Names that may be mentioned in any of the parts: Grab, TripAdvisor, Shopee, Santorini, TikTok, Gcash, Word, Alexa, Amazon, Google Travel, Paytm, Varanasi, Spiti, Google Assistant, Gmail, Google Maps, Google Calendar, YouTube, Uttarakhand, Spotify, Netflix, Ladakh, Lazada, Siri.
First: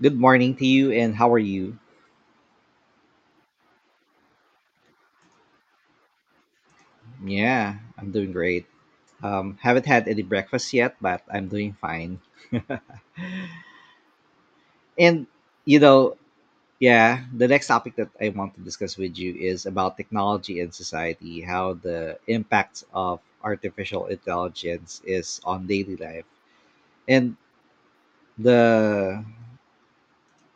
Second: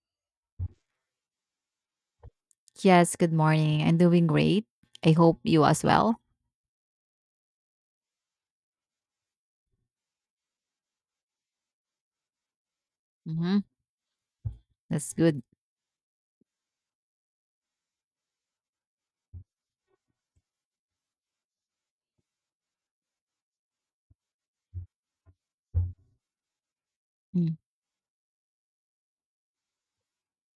Good morning to you, and how are you? Yes, good morning. I'm doing great. I hope you as well. Yeah, I'm doing great. Haven't had any breakfast yet, but I'm doing fine. Hmm. That's And good. you know, yeah, the next topic that I want to discuss with you is about technology and society, how the impacts of artificial intelligence is on daily life, and Mm-hmm. the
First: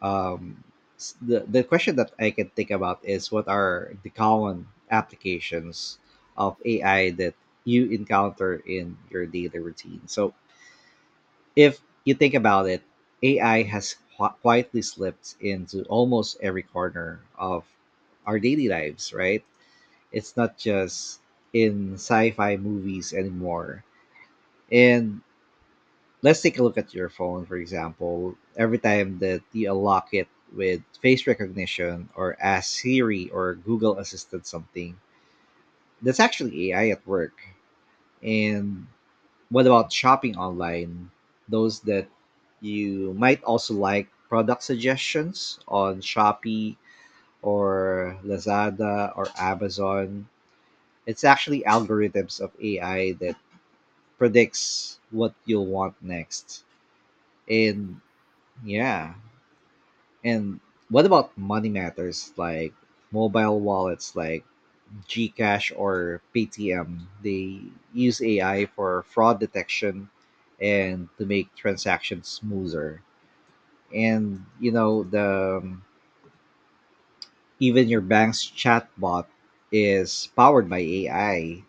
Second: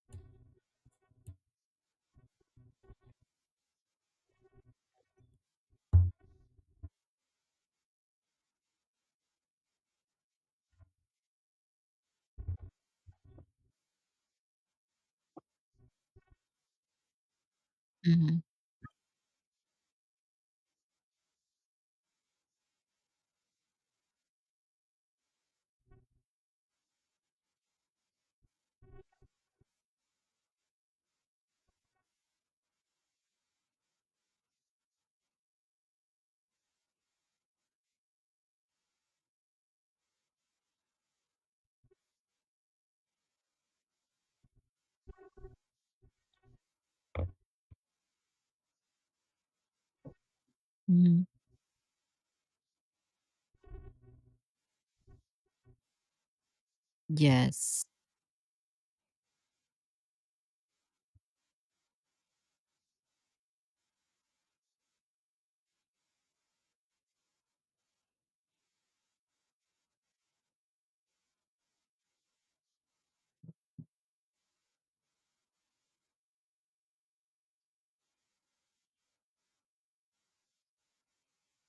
um, s- the question that I can think about is what are the common applications of AI that you encounter in your daily routine? So if you think about it, AI has quietly slipped into almost every corner of our daily lives, right? It's not just in sci-fi movies anymore. And let's take a look at your phone, for example. Every time that you unlock it with face recognition or ask Siri or Google Assistant something, that's actually AI at work. And what about shopping online? Those that you might also like product suggestions on Shopee or Lazada or Amazon. Hmm. It's actually algorithms of AI that predicts what you'll want next. Yes. And yeah. And what about money matters like mobile wallets like Gcash or Paytm? They use AI for fraud detection and to make transactions smoother. And you know the even your bank's chatbot is powered by AI.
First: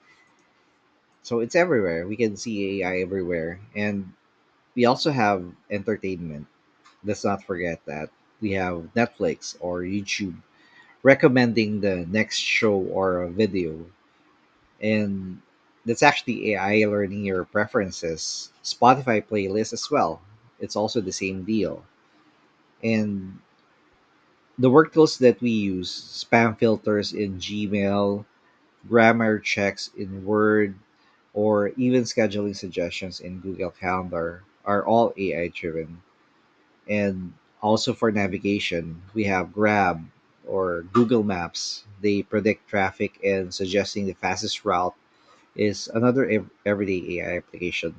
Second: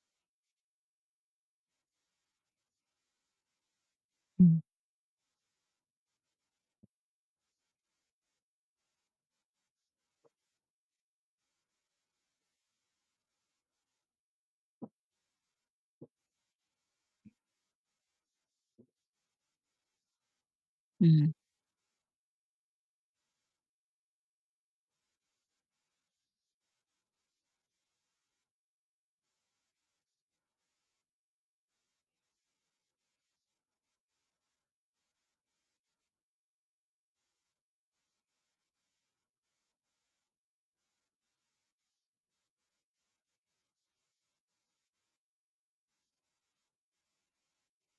So it's everywhere. We can see AI everywhere. And we also have entertainment. Let's not forget that we have Netflix or YouTube recommending the next show or a video. And that's actually AI learning your preferences. Spotify playlist as well. It's also the Mm-hmm. same deal. And the work tools that we use spam filters in Gmail, grammar checks in Word, or even scheduling suggestions in Google Calendar are all AI driven. And also for navigation, we have Grab or Google Maps. They predict traffic and suggesting the fastest route is another everyday AI application.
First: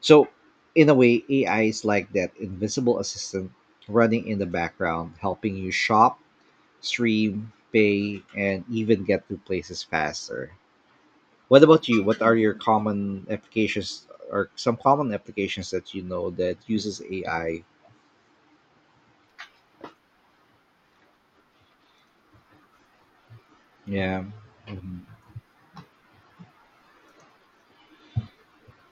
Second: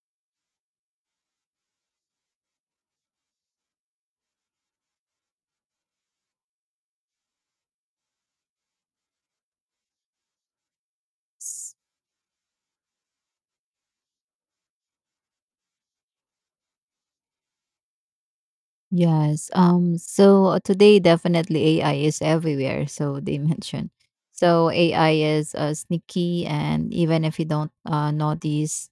So, in a way, AI is like that invisible assistant running in the background, helping you shop, stream, pay, and even get to places faster. What about you? What are your common applications or some common applications that you know that uses AI? Yes. So today, definitely AI is everywhere. So they mentioned. Yeah. So AI is sneaky, and even if you don't notice,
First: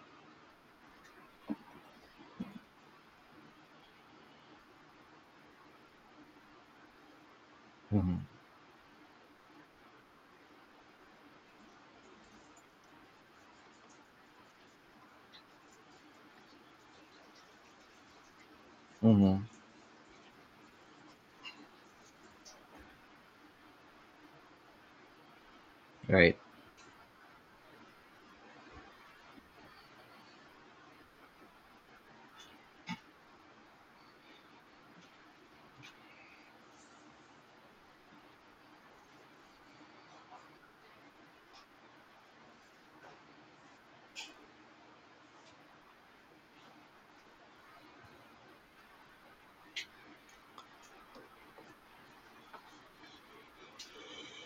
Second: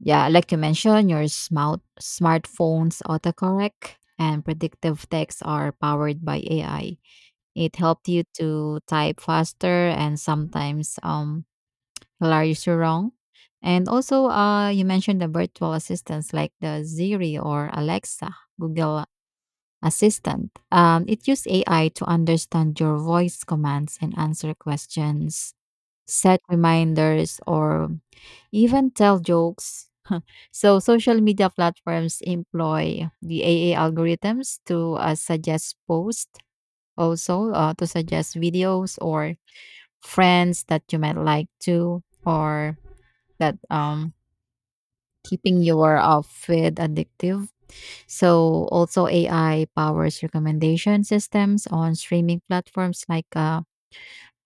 yeah, like you mentioned, your smartphone's autocorrect and predictive text are powered by AI. It helped you Mhm. to type faster and sometimes hilarious you so wrong. And also you mentioned the virtual assistants like the Siri or Alexa, Google Mhm. Assistant. It used AI to understand your voice commands and answer questions, Right. set reminders, or even tell jokes. So social media platforms employ the AA algorithms to suggest posts, also to suggest videos or friends that you might like to or that keeping your outfit addictive. So also AI powers recommendation systems on streaming platforms like,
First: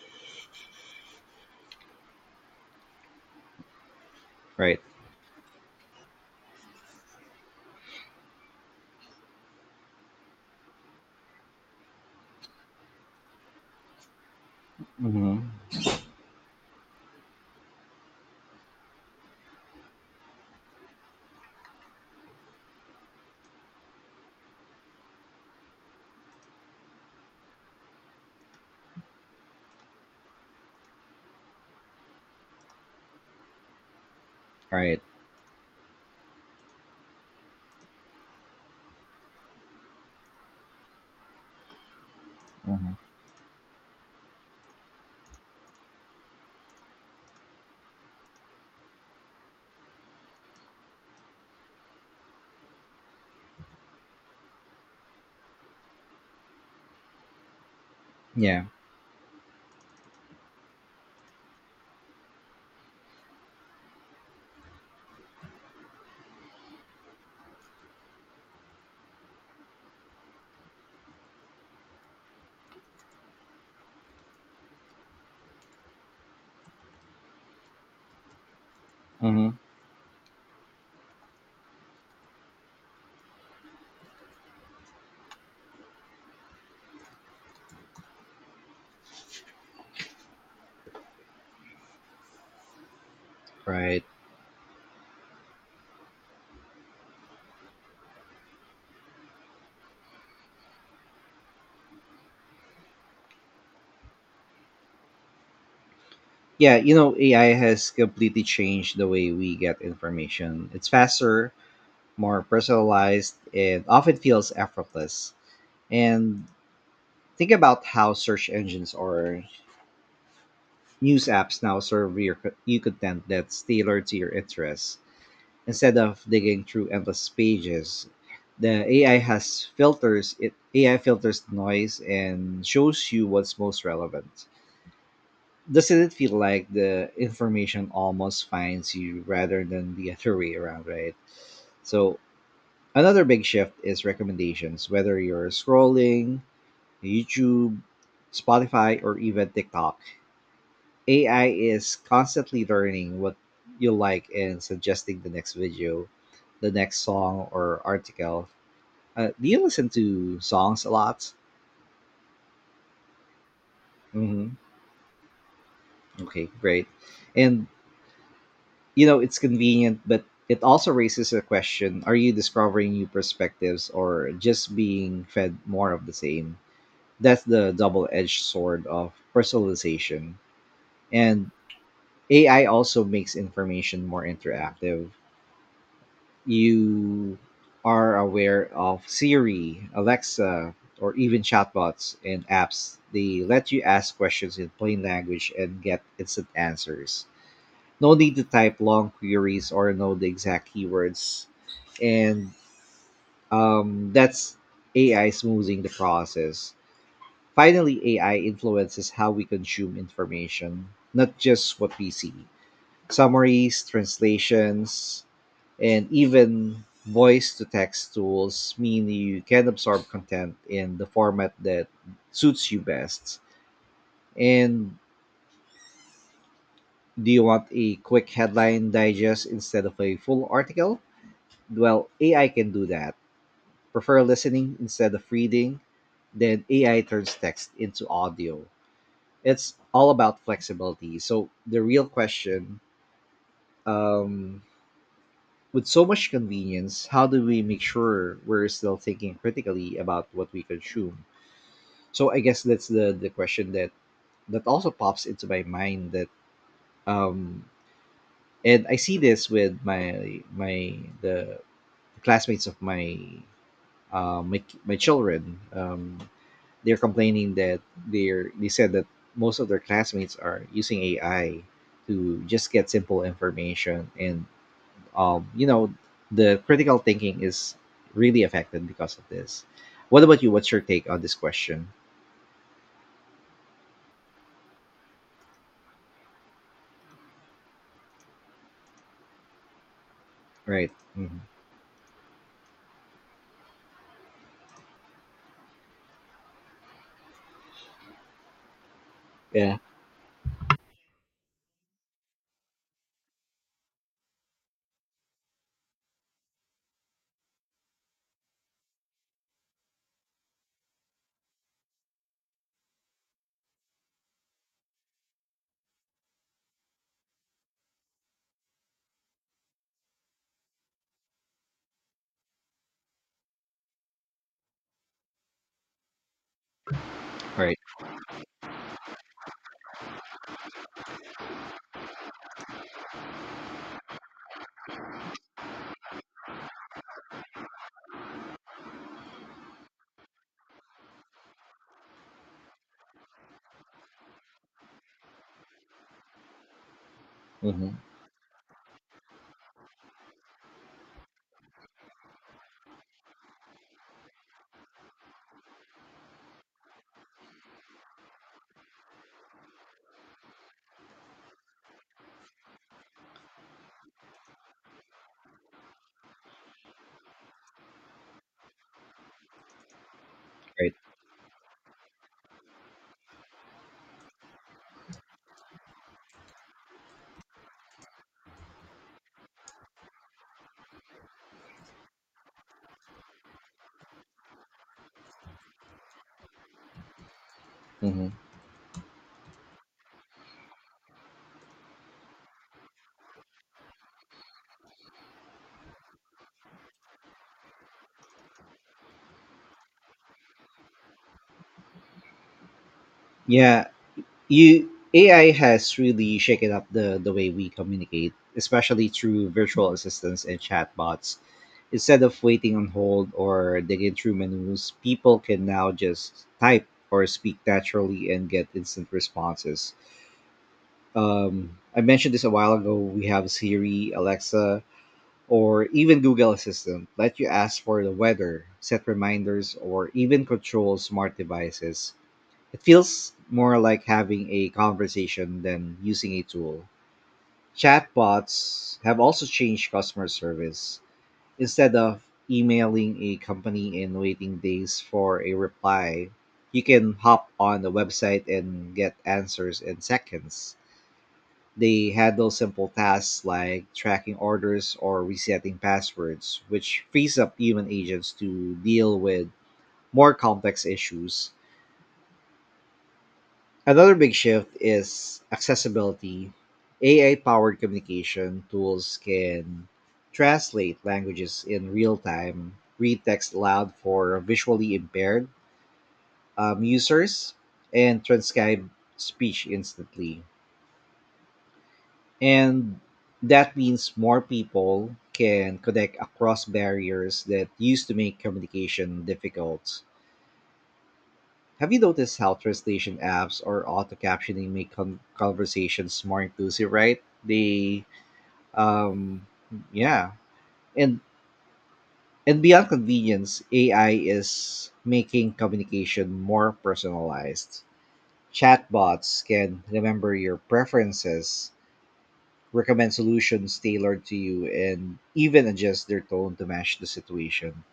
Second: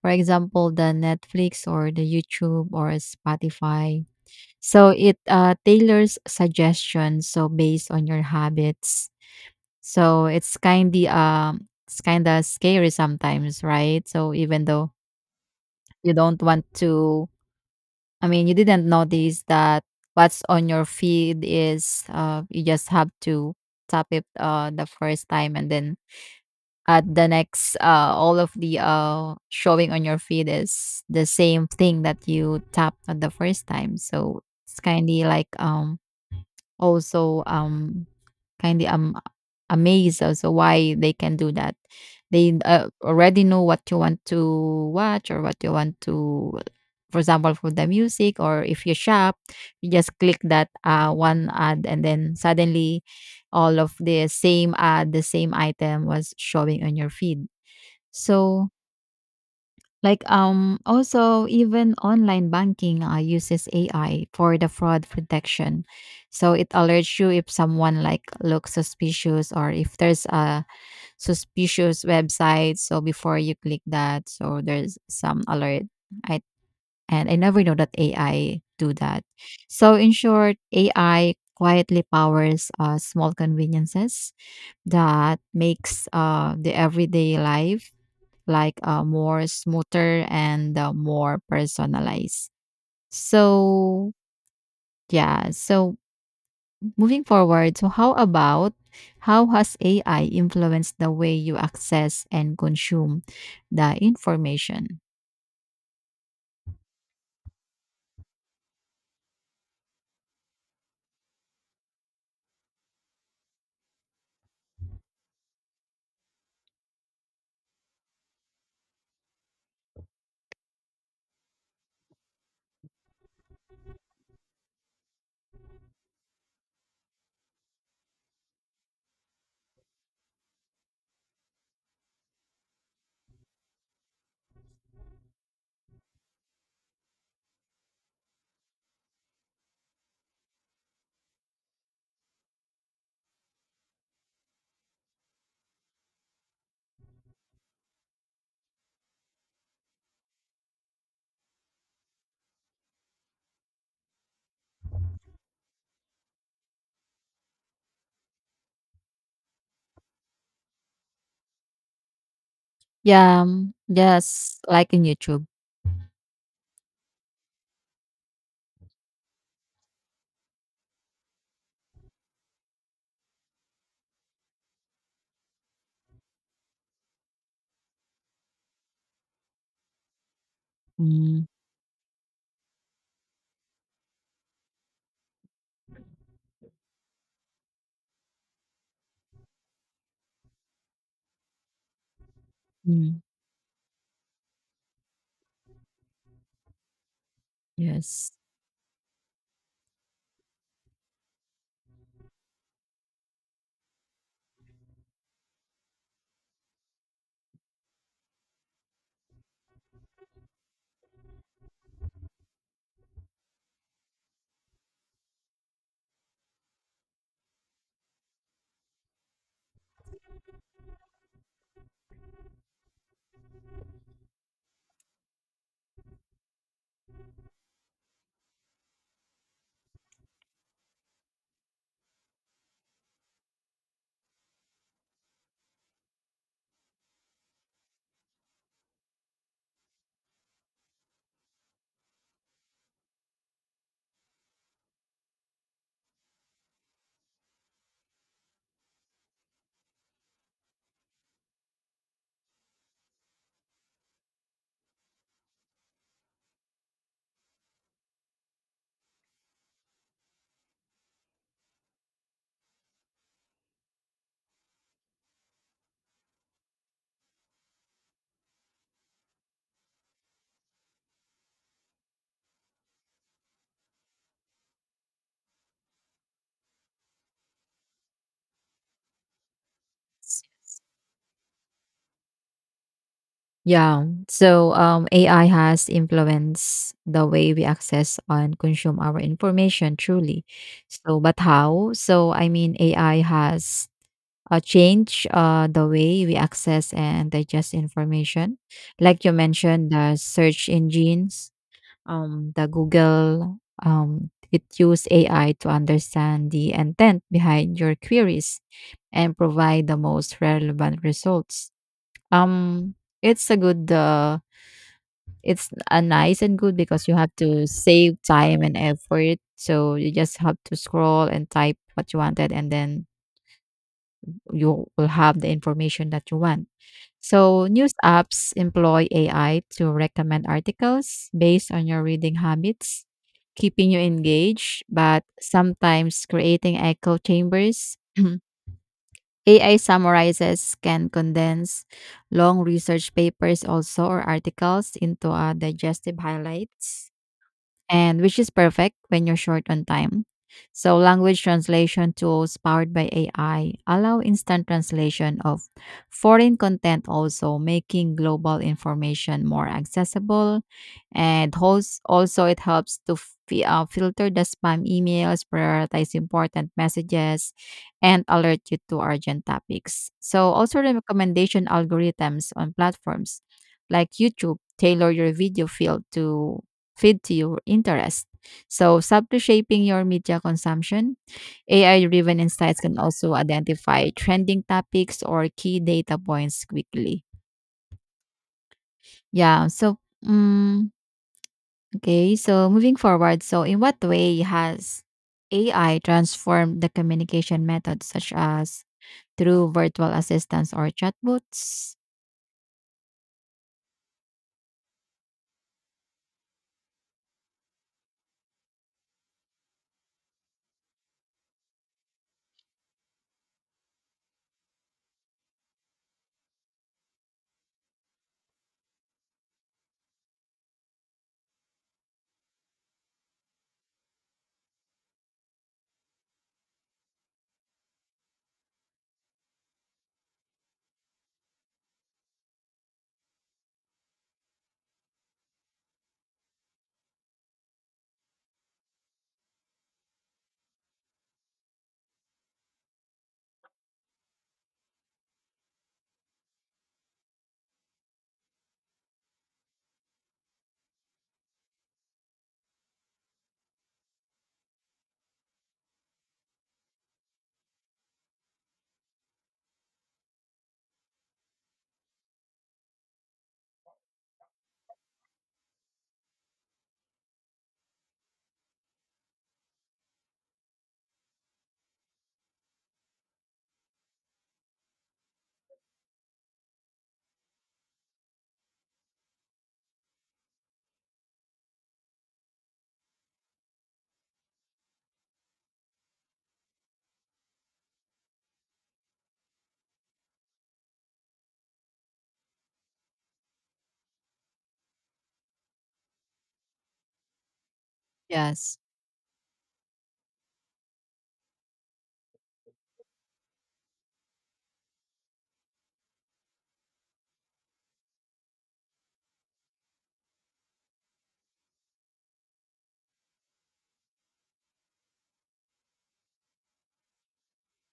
for example, the Netflix or the YouTube or Spotify. Right. So it tailors suggestions so based on your habits. So it's kind of it's kind of scary sometimes, right? So even though Mhm. you don't want to, I mean, you didn't notice that what's on your feed is, you just have to tap it, the first time, and then at the next, all of the, showing on your feed is the same thing that you tapped on the first time. So it's Right. kind of like, also, kind of, amazed also why they can do that. They Mhm. already know what you want to watch or what you want to, for example, for the music. Or if you shop, you just click that, one ad and then suddenly all of the same ad, the same item was showing on your feed. Yeah. So, like also, even online banking uses AI for the fraud protection. So it alerts you if someone like looks suspicious or if there's a suspicious website. So before you click that, so there's some alert. I I never know that AI do that. Mhm. So, in short, AI quietly powers small conveniences that makes the everyday life like more smoother and more personalized. Right. So, yeah. So, moving forward, so how has AI influenced the way you access and consume the information? Yeah, AI has completely changed the way we get information. It's faster, more personalized, and often feels effortless. And think about how search engines or news apps now serve you content that's tailored to your interests. Instead of digging through endless pages, the AI has filters. It AI filters noise and shows you what's most relevant. Doesn't it feel like the information almost finds you rather than the other way around, right? So another big shift is recommendations, whether you're scrolling YouTube, Spotify, or even TikTok. AI is constantly learning what you like and suggesting the next video, the next song or article. Do you listen to songs a lot? Yeah. Hmm. Yes. Like in YouTube. Okay, great. And it's convenient, but it also raises a question: are you discovering new perspectives or just being fed more of the same? That's the double-edged sword of personalization. Mm. And AI also makes information more interactive. You are aware of Siri, Alexa, or even chatbots and apps. Mm. They let you ask questions in plain language and get instant answers. No Yes. need to type long queries or know the exact keywords. And that's AI smoothing the process. Finally, AI influences how we consume information, not just what we see. Summaries, translations, and even voice to text tools mean you can absorb content in the format that suits you best. And do you want a quick headline digest instead of a full article? Well, AI can do that. Prefer listening instead of reading? Then AI turns text into audio. It's all about flexibility. So the real question. Um, With so much convenience, how do we make sure we're still thinking critically about what we consume? So I guess that's the question that also pops into my mind. That um and I see this with my my the classmates of my children. They're complaining that they said that most of their classmates are using AI to just get simple information, and um, you know, the critical thinking is really affected because of this. What about you? What's your take on this question? Yeah. So AI has influenced the way we access and consume our information, truly. Right. So, but Hmm. how? So, I mean, AI has changed the way we access and digest information. Like you Yeah. mentioned, the search engines, the Google, it use AI to understand the intent behind your queries and provide the most relevant results. Um, it's a good uh, it's a nice and good because you have to save time and effort. So you just have to scroll and type what you wanted, and then you will have the information that you want. So Right. news apps employ AI to recommend articles based on your reading habits, keeping you engaged, but sometimes creating echo chambers. AI summarizes can condense long research papers also or articles into a digestive highlights, Mm-hmm. and which is perfect when you're short on time. So, language translation tools powered by AI allow instant translation of foreign content, also making global information more accessible. And host, also, it helps to filter the spam emails, prioritize important messages, and alert you to urgent topics. So, also, the Right. recommendation algorithms on platforms like YouTube tailor your video field to feed to your interest. So, subtly shaping your media consumption, AI driven insights can also identify trending topics or key data points quickly. Mm-hmm. Yeah. So, mm, okay. So, moving forward, so in what way has AI transformed the communication methods, such as through virtual assistants or chatbots? Yeah. You AI has really shaken up the way we communicate, especially through virtual assistants and chatbots. Instead of waiting on hold or digging through menus, people can now just type or speak naturally and get instant responses. I mentioned this a while ago. We have Siri, Alexa, or even Google Assistant let you ask for the weather, set reminders, or even control smart devices. It feels more like having a conversation than using a tool. Chatbots have also changed customer service. Instead of emailing a company and waiting days for a reply, you can hop on the website and get answers in seconds. They handle simple tasks like tracking orders or resetting passwords, which frees up human agents to deal with more complex issues. Another big shift is accessibility. AI powered communication tools can translate languages in real time, read text aloud for visually impaired users, and transcribe speech instantly. And that means more people can connect across barriers that used to make communication difficult. Have you noticed how translation apps or auto captioning make conversations more inclusive, right? Yes. um, yeah. And and beyond convenience, AI is making communication more personalized. Chatbots can remember your preferences, recommend solutions tailored to you, and even adjust their tone to match the situation.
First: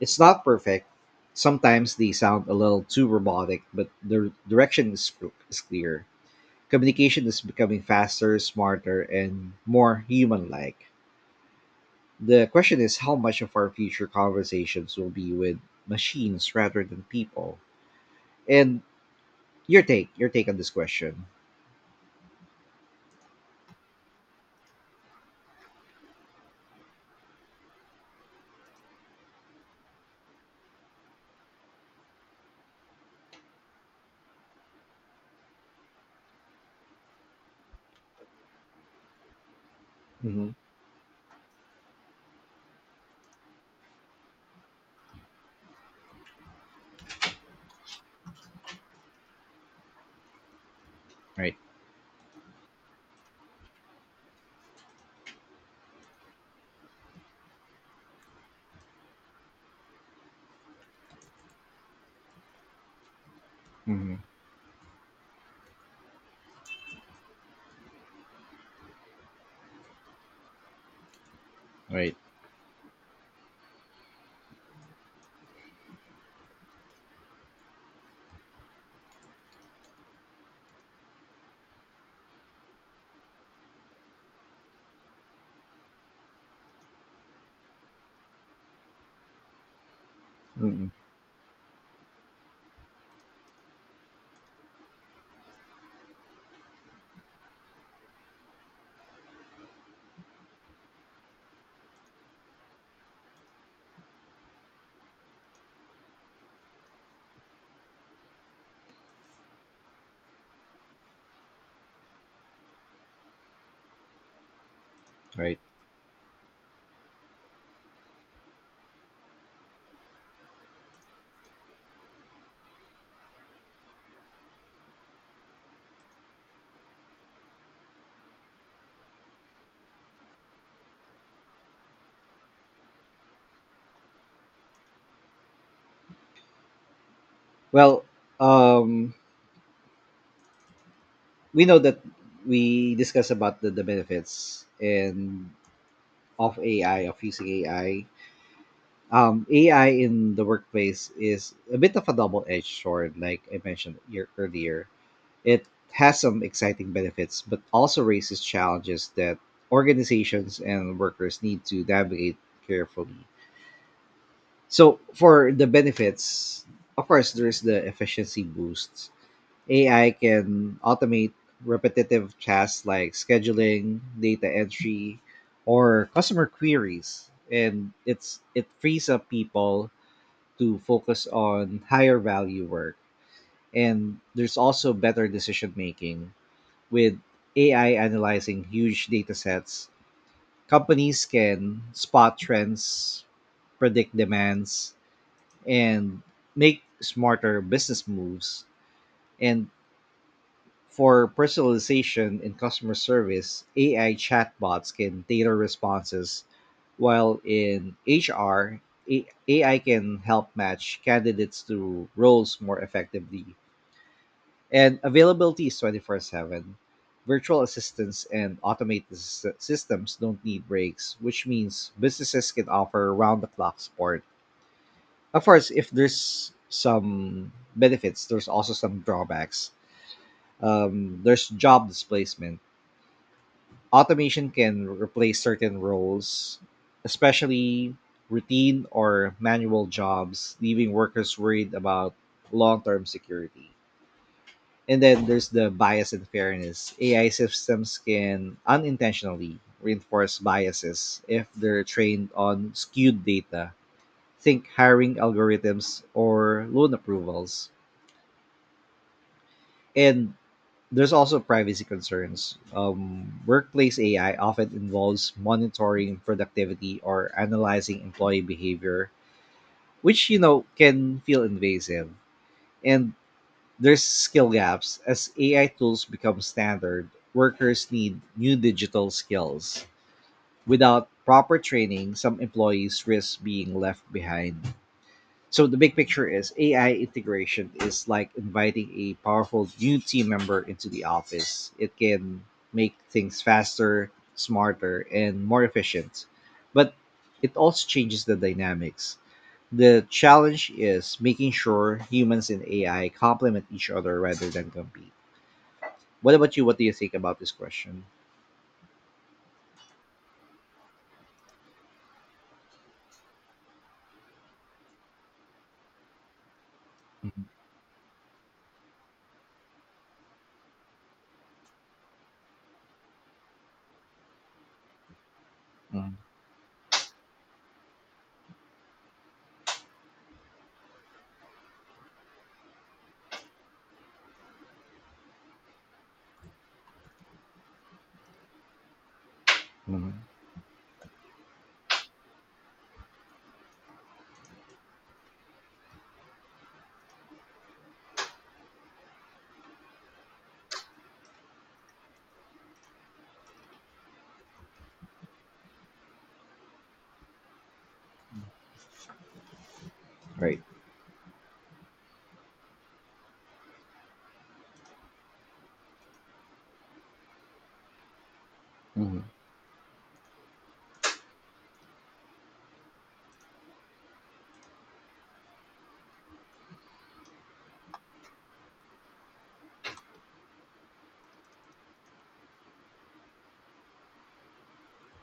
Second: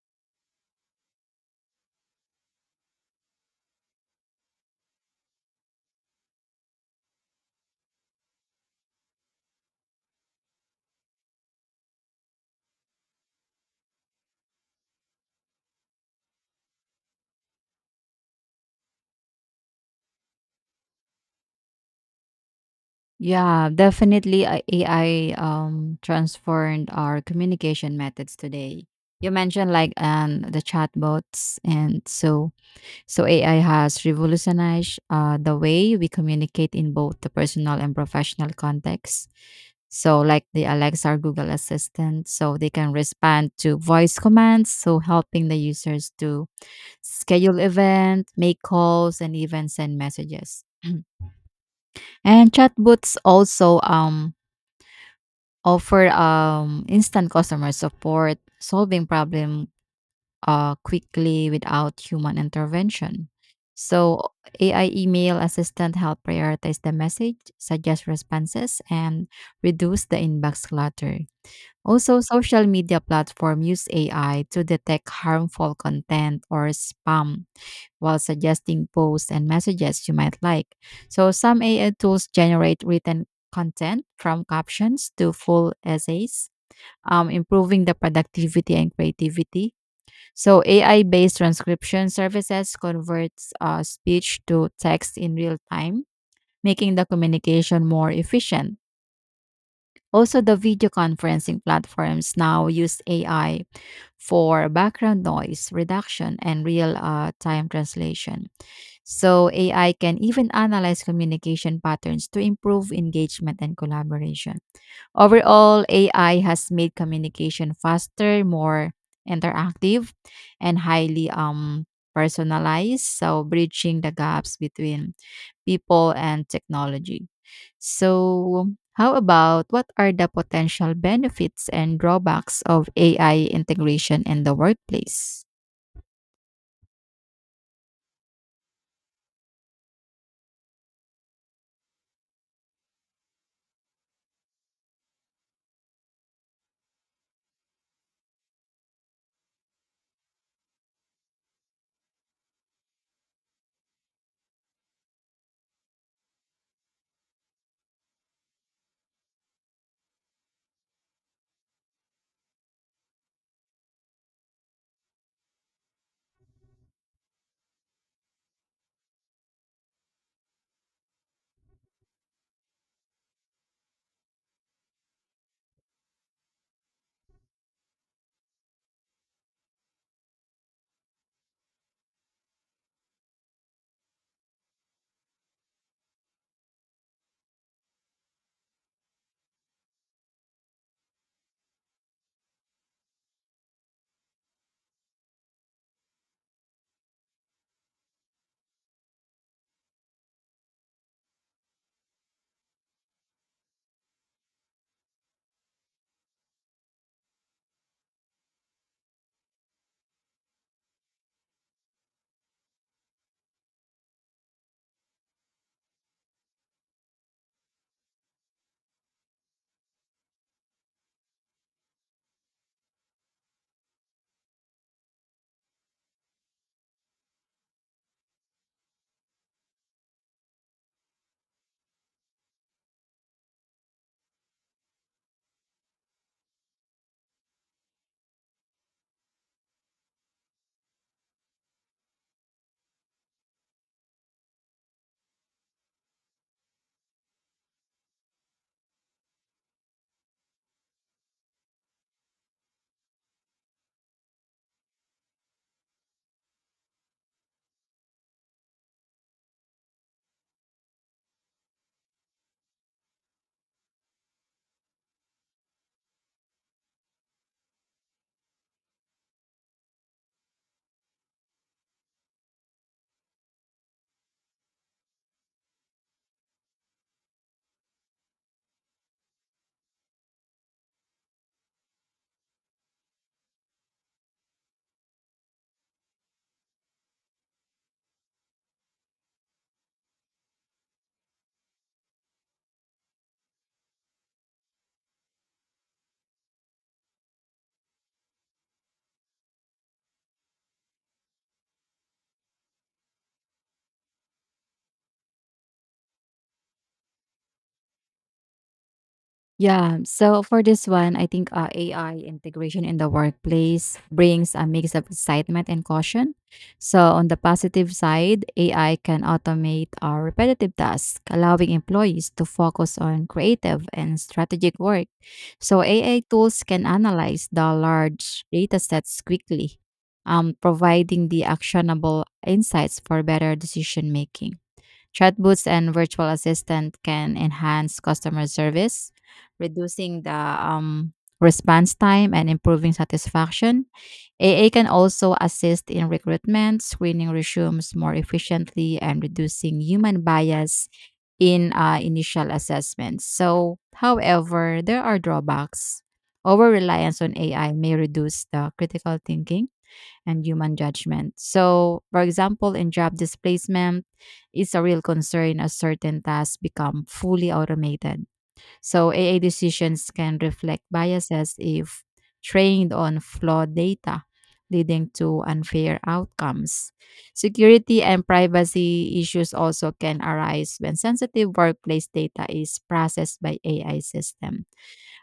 It's not perfect. Sometimes they sound a little too robotic, but the direction is clear. Communication is becoming faster, smarter, and more human like. The question is how much of our future conversations will be with machines rather than people? And your take on this question. Yeah, definitely AI transformed our communication methods today. You mentioned like the chatbots, and so AI has revolutionized the way we communicate in both the personal and professional context. So, like Mm-hmm. the Alexa or Google Assistant, so they can respond to voice commands, so helping the users to schedule events, make calls, and even send messages. Right. And chatbots also offer instant customer support, solving problem quickly without human intervention. Mm-hmm. So, AI email assistant help prioritize the message, suggest responses, and reduce the inbox clutter. Right. Also, social media platform use AI to detect harmful content or spam while suggesting posts and messages you might like. So, some AI tools generate written content from captions to full essays, improving the productivity and creativity. So, Mm-hmm. AI-based transcription services converts speech to text in real time, making the communication more efficient. Also, the video conferencing platforms now use AI for background noise reduction and real time translation. So, AI can even analyze communication patterns to improve engagement and collaboration. Right. Overall, AI has made communication faster, more interactive, and highly personalized. So, bridging the gaps between people and technology. So, how about what are the potential benefits and drawbacks of AI integration in the workplace? Well, um, we know that we discussed about the benefits and of AI of using AI um, AI in the workplace is a bit of a double edged sword, like I mentioned earlier. It has some exciting benefits, but also raises challenges that organizations and workers need to navigate carefully. So, for the benefits, of course, there's the efficiency boosts. AI can automate repetitive tasks like scheduling, data entry, or customer queries, and it frees up people to focus on higher value work. And there's also better decision making with AI analyzing huge data sets. Companies can spot trends, predict demands, and make smarter business moves. And for personalization in customer service, AI chatbots can tailor responses, while in HR, AI can help match candidates to roles more effectively. And availability is 24/7. Virtual assistants and automated systems don't need breaks, which means businesses can offer round the clock support. Of course, if there's some benefits, there's also some drawbacks. There's job displacement. Automation can replace certain roles, especially routine or manual jobs, leaving workers worried about long term security. And then there's the bias and fairness. AI systems can unintentionally reinforce biases if they're trained on skewed data. Think hiring algorithms or loan approvals. And there's also privacy concerns. Workplace AI often involves monitoring productivity or analyzing employee behavior, which can feel invasive. And there's skill gaps as AI tools become standard. Workers need new digital skills. Without proper training, some employees risk being left behind. So the big picture is AI integration is like inviting a powerful new team member into the office. It can make things faster, smarter, and more efficient. But it also changes the dynamics. The challenge is making sure humans and AI complement each other rather than compete. What about you? What do you think about this question? Yeah. So, for this one, I think AI integration in the workplace brings a mix of excitement and caution. So, on the Mhm, positive side, AI can automate our repetitive tasks, allowing employees to focus on creative and strategic work. So, mhm, AI tools can analyze the large data sets quickly, providing the actionable insights for better decision making. Chatbots and virtual assistant can enhance customer service, reducing mhm. the response time and improving satisfaction. AA can also assist in recruitment, screening resumes more efficiently, and reducing human bias in initial assessments. So, however, there are drawbacks. Over reliance on AI may reduce the critical thinking and Right. human judgment. So, for example, in job displacement, it's a real concern as certain tasks become fully automated. So, Mhm. AI decisions can reflect biases if trained on flawed data, leading to unfair outcomes. Security and privacy issues also can arise when sensitive workplace data is processed by AI system.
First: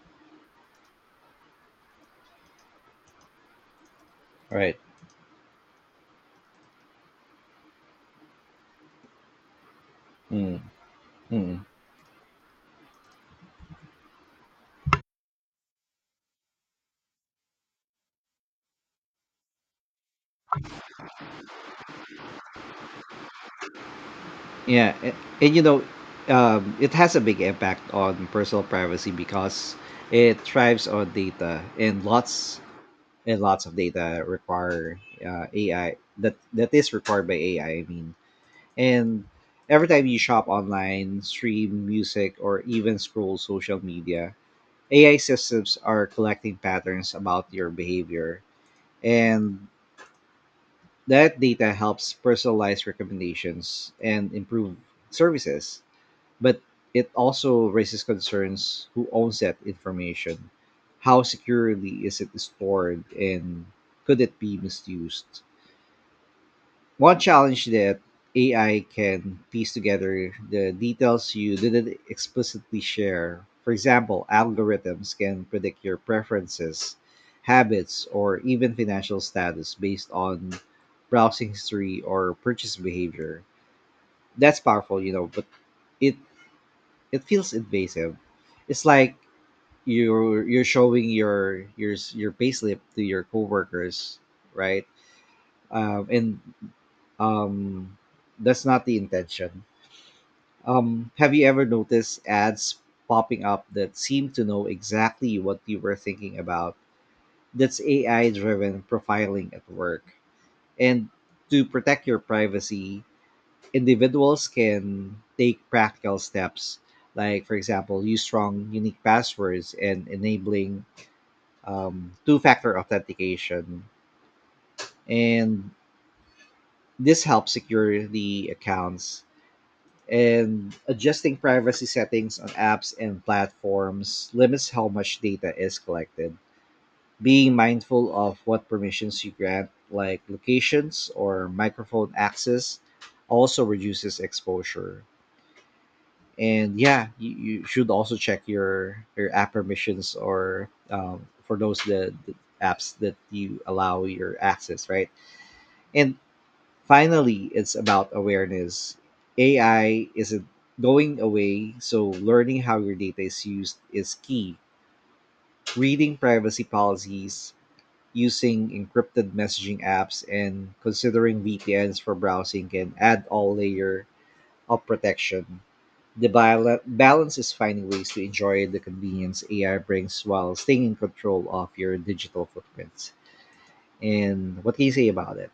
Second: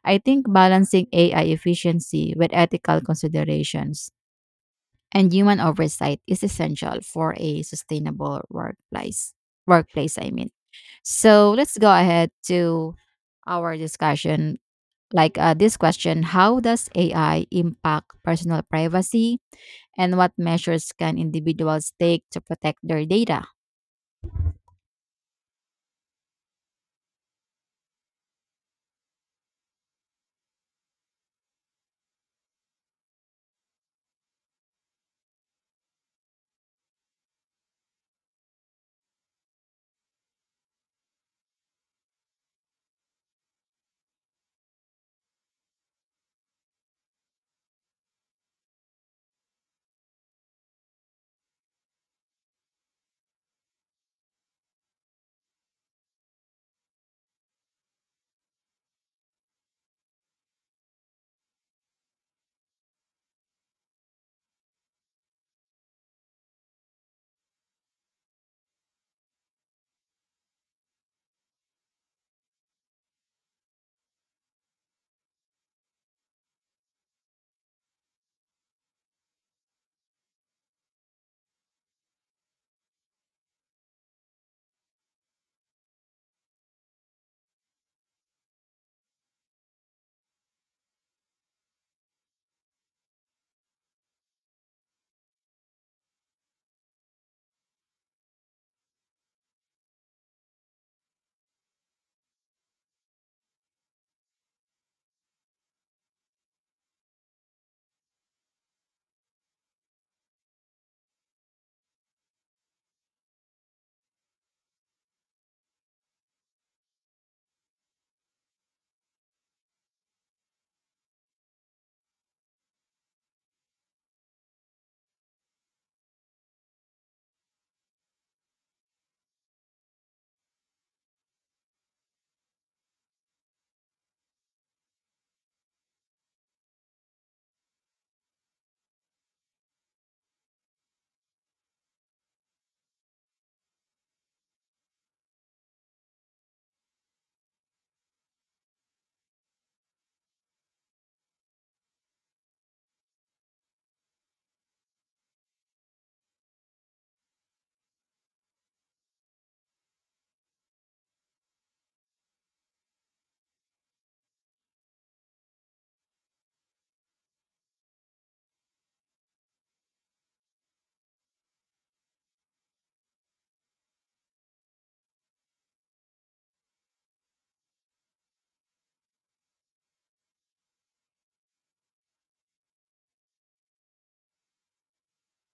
I think balancing AI efficiency with ethical considerations Right. and human oversight is essential for a sustainable workplace. Workplace, I mean. Mm-hmm. So, Mm-hmm. let's go ahead to our discussion. Like, this question: how does AI impact personal privacy, and what measures can individuals take to protect their data? Yeah, and it has a big impact on personal privacy because it thrives on data, and lots of data require AI that is required by AI. I mean, and every time you shop online, stream music, or even scroll social media, AI systems are collecting patterns about your behavior, and that data helps personalize recommendations and improve services, but it also raises concerns who owns that information. How securely is it stored, and could it be misused? One challenge that AI can piece together the details you didn't explicitly share. For example, algorithms can predict your preferences, habits, or even financial status based on browsing history or purchase behavior. That's powerful, you know, but it it feels invasive. It's like you're showing your payslip to your coworkers, right? And um, that's not the intention. Have you ever noticed ads popping up that seem to know exactly what you were thinking about? That's AI driven profiling at work. And to protect your privacy, individuals can take practical steps, like, for example, use strong, unique passwords and enabling two factor authentication. And this helps secure the accounts. And adjusting privacy settings on apps and platforms limits how much data is collected. Being mindful of what permissions you grant, like locations or microphone access, also reduces exposure. And yeah, you should also check your app permissions, or for those the apps that you allow your access, right. And finally, it's about awareness. AI isn't going away, so learning how your data is used is key. Reading privacy policies, using encrypted messaging apps, and considering VPNs for browsing can add all layer of protection. The balance is finding ways to enjoy the convenience AI brings while staying in control of your digital footprints. And what can you say about it?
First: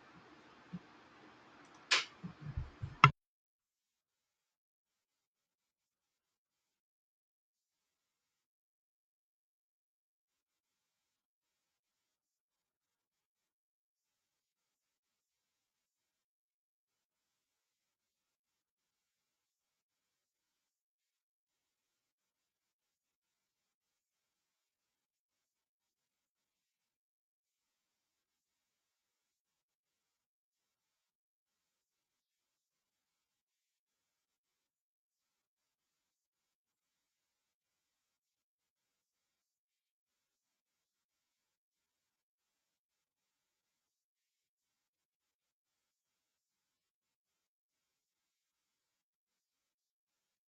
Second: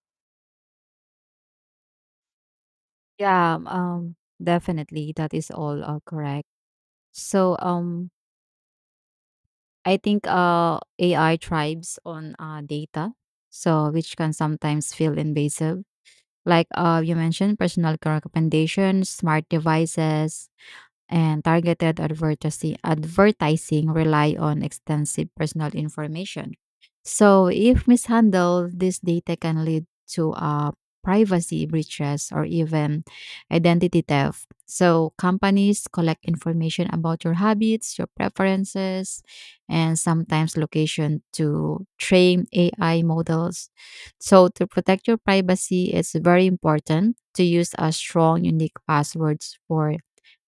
Yeah, definitely. That is all correct. So, I think AI thrives on data, so which can sometimes feel invasive like, you mentioned, personal car recommendations, smart devices, and targeted advertising rely on extensive personal information. So if mishandled, this data can lead to privacy breaches or even identity theft. So, companies collect information about your habits, your preferences, and sometimes location to train AI models. So, to protect your privacy, it's very important to use a strong unique passwords for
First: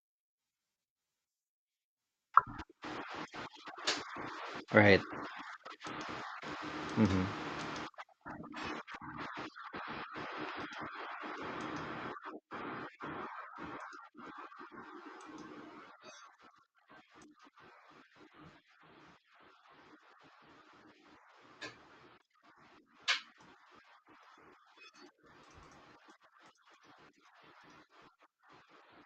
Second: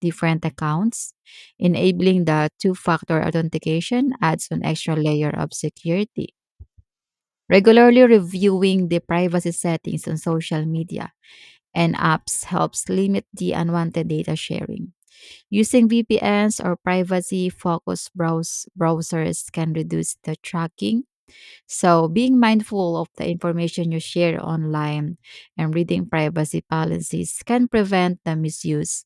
different accounts. Enabling the two factor authentication adds an extra Right. layer of security. Hmm. Regularly reviewing the privacy settings on social media and apps helps limit the unwanted data sharing. Using VPNs or privacy focused browsers can reduce the tracking. So, being mindful of the information you share online and reading privacy policies can prevent the misuse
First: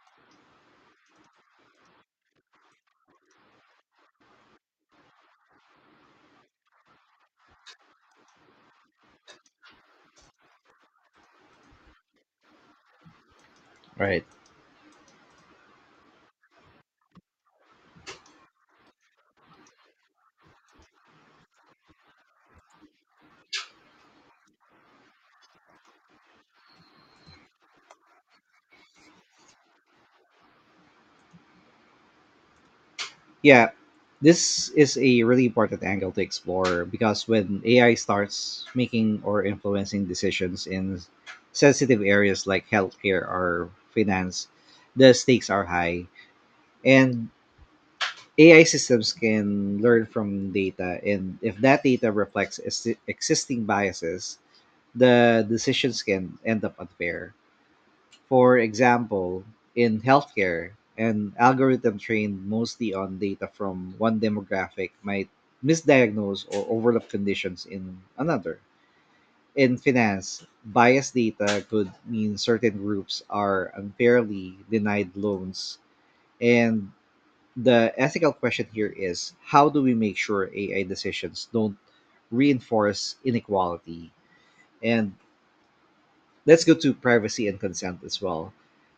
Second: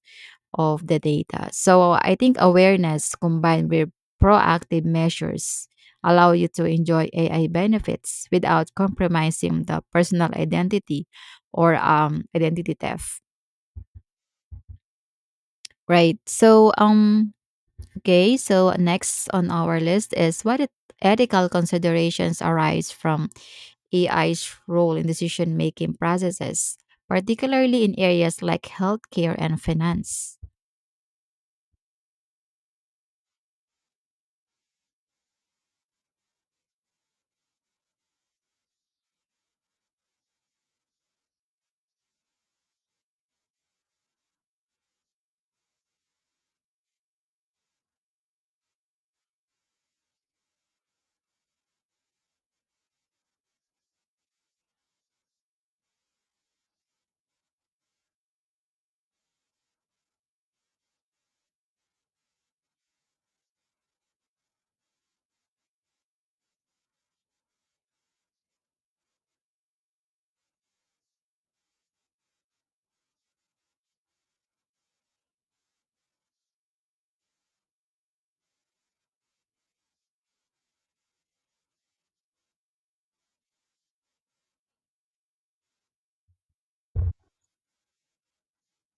of the data. So, I think awareness combined with proactive measures allow you to enjoy AI benefits without compromising the personal identity or, identity theft. Right. Right. So, okay, so next on our list is, ethical considerations arise from AI's role in decision making processes, particularly in areas like healthcare and finance. Yeah, this is a really important angle to explore because when AI starts making or influencing decisions in sensitive areas like healthcare or finance, the stakes are high. And AI systems can learn from data, and if that data reflects existing biases, the decisions can end up unfair. For example, in healthcare, an algorithm trained mostly on data from one demographic might misdiagnose or overlap conditions in another. In finance, biased data could mean certain groups are unfairly denied loans, and the ethical question here is how do we make sure AI decisions don't reinforce inequality? And let's go to privacy and consent as well.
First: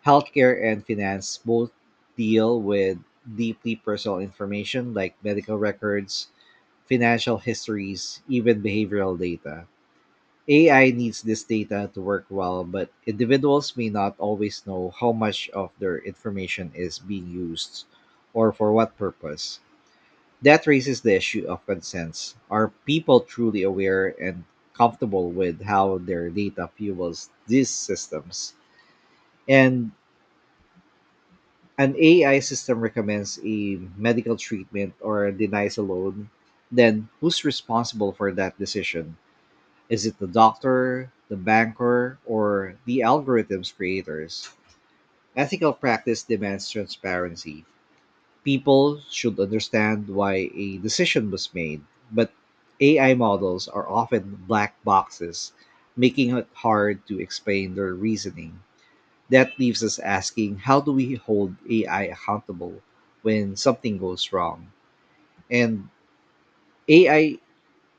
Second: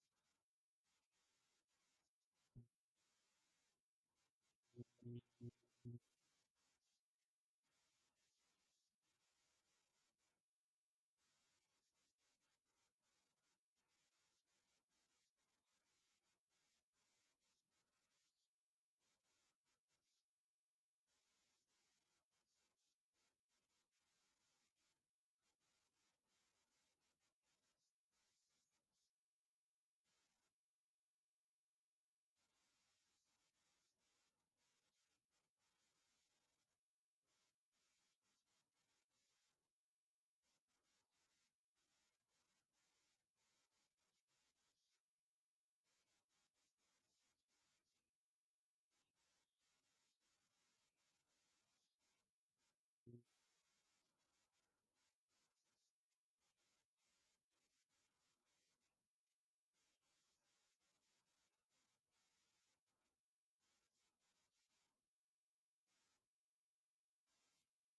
Healthcare and finance both deal with deeply personal information like medical records, financial histories, even behavioral data. AI needs this data to work well, but individuals may not always know how much of their information is being used or for what purpose. That raises the issue of consents. Are people truly aware and comfortable with how their data fuels these systems? And an AI system recommends a medical treatment or denies a loan, then who's responsible for that decision? Is it the doctor, the banker, or the algorithm's creators? Ethical practice demands transparency. People should understand why a decision was made, but AI models are often black boxes, making it hard to explain their reasoning. That leaves us asking, how do we hold AI accountable when something goes wrong? And AI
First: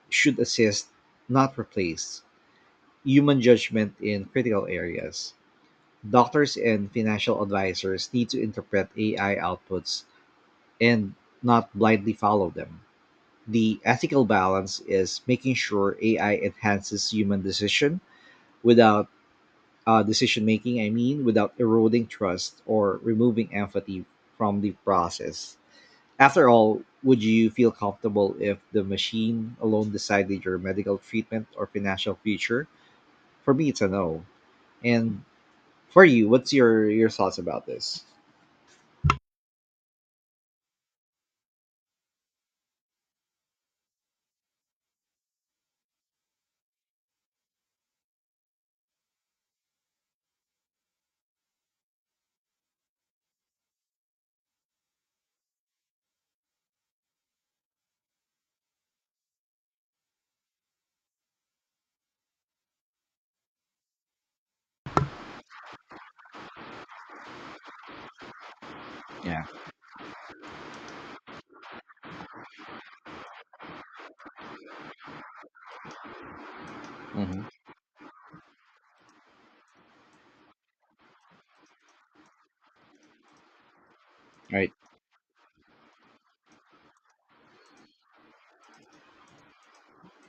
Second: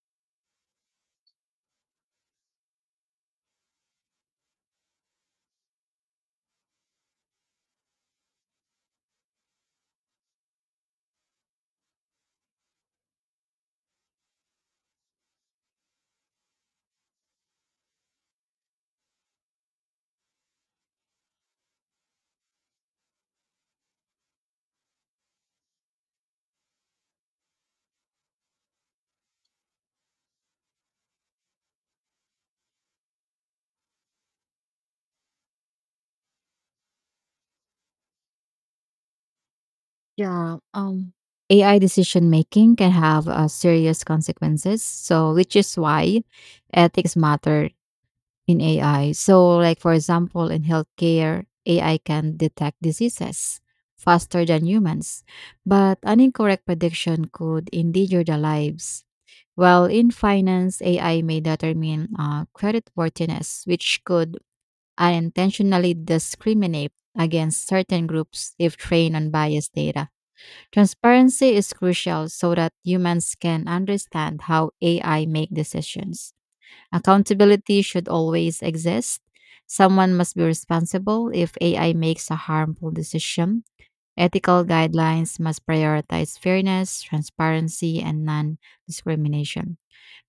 should assist, not replace, human judgment in critical areas. Doctors and financial advisors need to interpret AI outputs and not blindly follow them. The ethical balance is making sure AI enhances human decision without decision making, I mean, without eroding trust or removing empathy from the process. After all, would you feel comfortable if the machine alone decided your medical treatment or financial future? For me, it's a no. And for you, what's your thoughts about this? Yeah, AI decision making can have serious consequences. So, which is why ethics matter in AI. So, like for example, in healthcare, AI can detect diseases faster than humans, but an incorrect prediction could endanger the lives. While in finance, AI may determine creditworthiness, which could unintentionally discriminate against certain groups if trained on Yeah. biased data. Transparency is crucial so that humans can understand how AI make decisions. Mm-hmm. Accountability should always exist. Someone must be responsible if AI makes a harmful decision. Ethical Right. guidelines must prioritize fairness, transparency, and non discrimination.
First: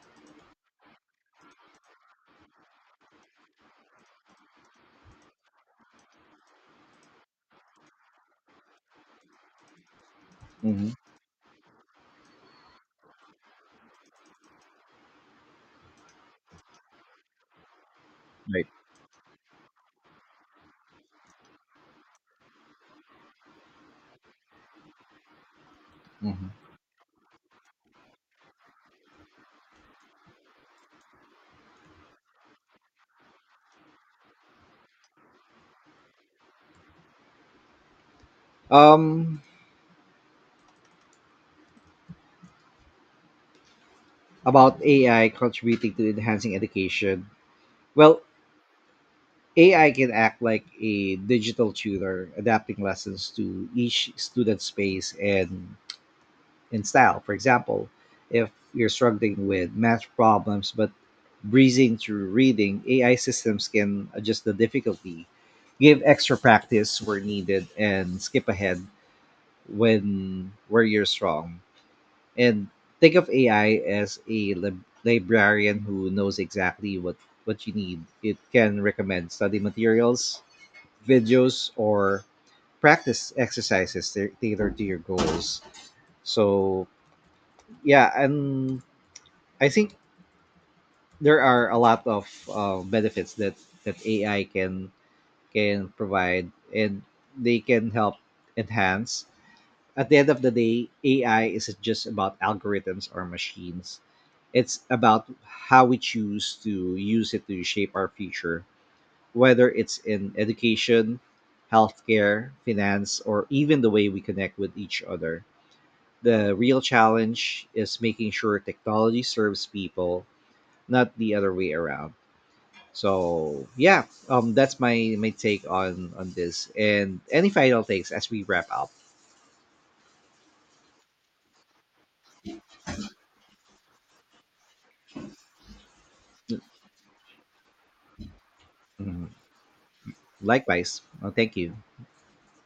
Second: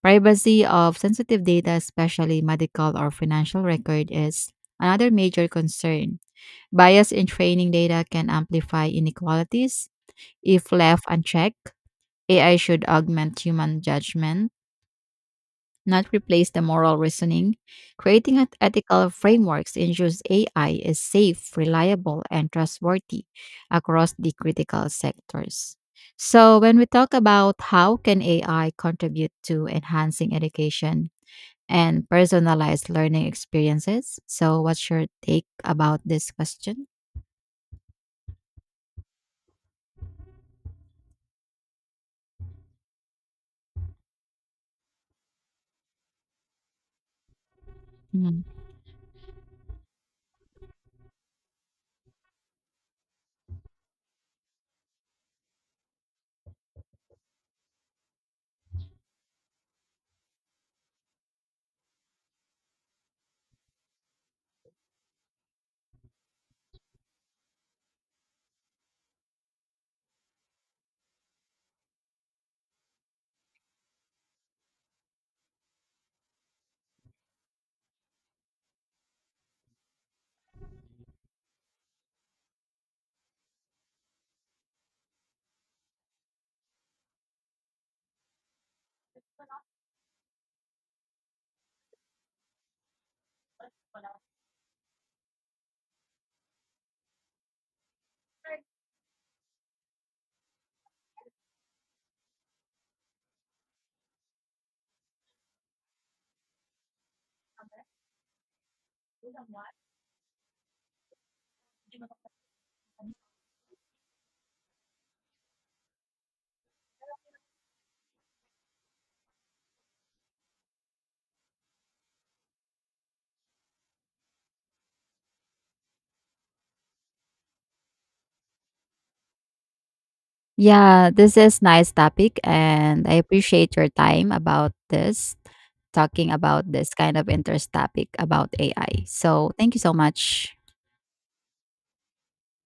Privacy of sensitive data, especially medical or financial record, is another major concern. Bias in training data can amplify inequalities if Mm-hmm. left unchecked. AI should augment human judgment, not replace the moral reasoning. Creating Right. ethical frameworks ensures AI is safe, reliable, and trustworthy across the critical sectors. Mm-hmm. So, when we talk about how can AI contribute to enhancing education and personalized learning experiences, so what's your take about this question? Um. About AI contributing to enhancing education. Well, Mhm. AI can act like a digital tutor, adapting lessons to each student's pace and style. For example, if you're struggling with math problems but breezing through reading, AI systems can adjust the difficulty, give extra practice where needed, and skip ahead when where you're strong. And think of AI as a librarian who knows exactly what you need. It can recommend study materials, videos, or practice exercises tailored to your goals. So yeah, and I think there are a lot of benefits that AI can provide, and they can help enhance. At the end of the day, AI isn't just about algorithms or machines. It's about how we choose to use it to shape our future, whether it's in education, healthcare, finance, or even the way we connect with each other. The real challenge is making sure technology serves people, not the other way around. So yeah, that's my take on this. And any final takes as we wrap up. Yeah, this is nice topic and I appreciate your time about this, talking about this kind of interest topic about AI. Mhm. So, thank you so much. Likewise, well, thank you.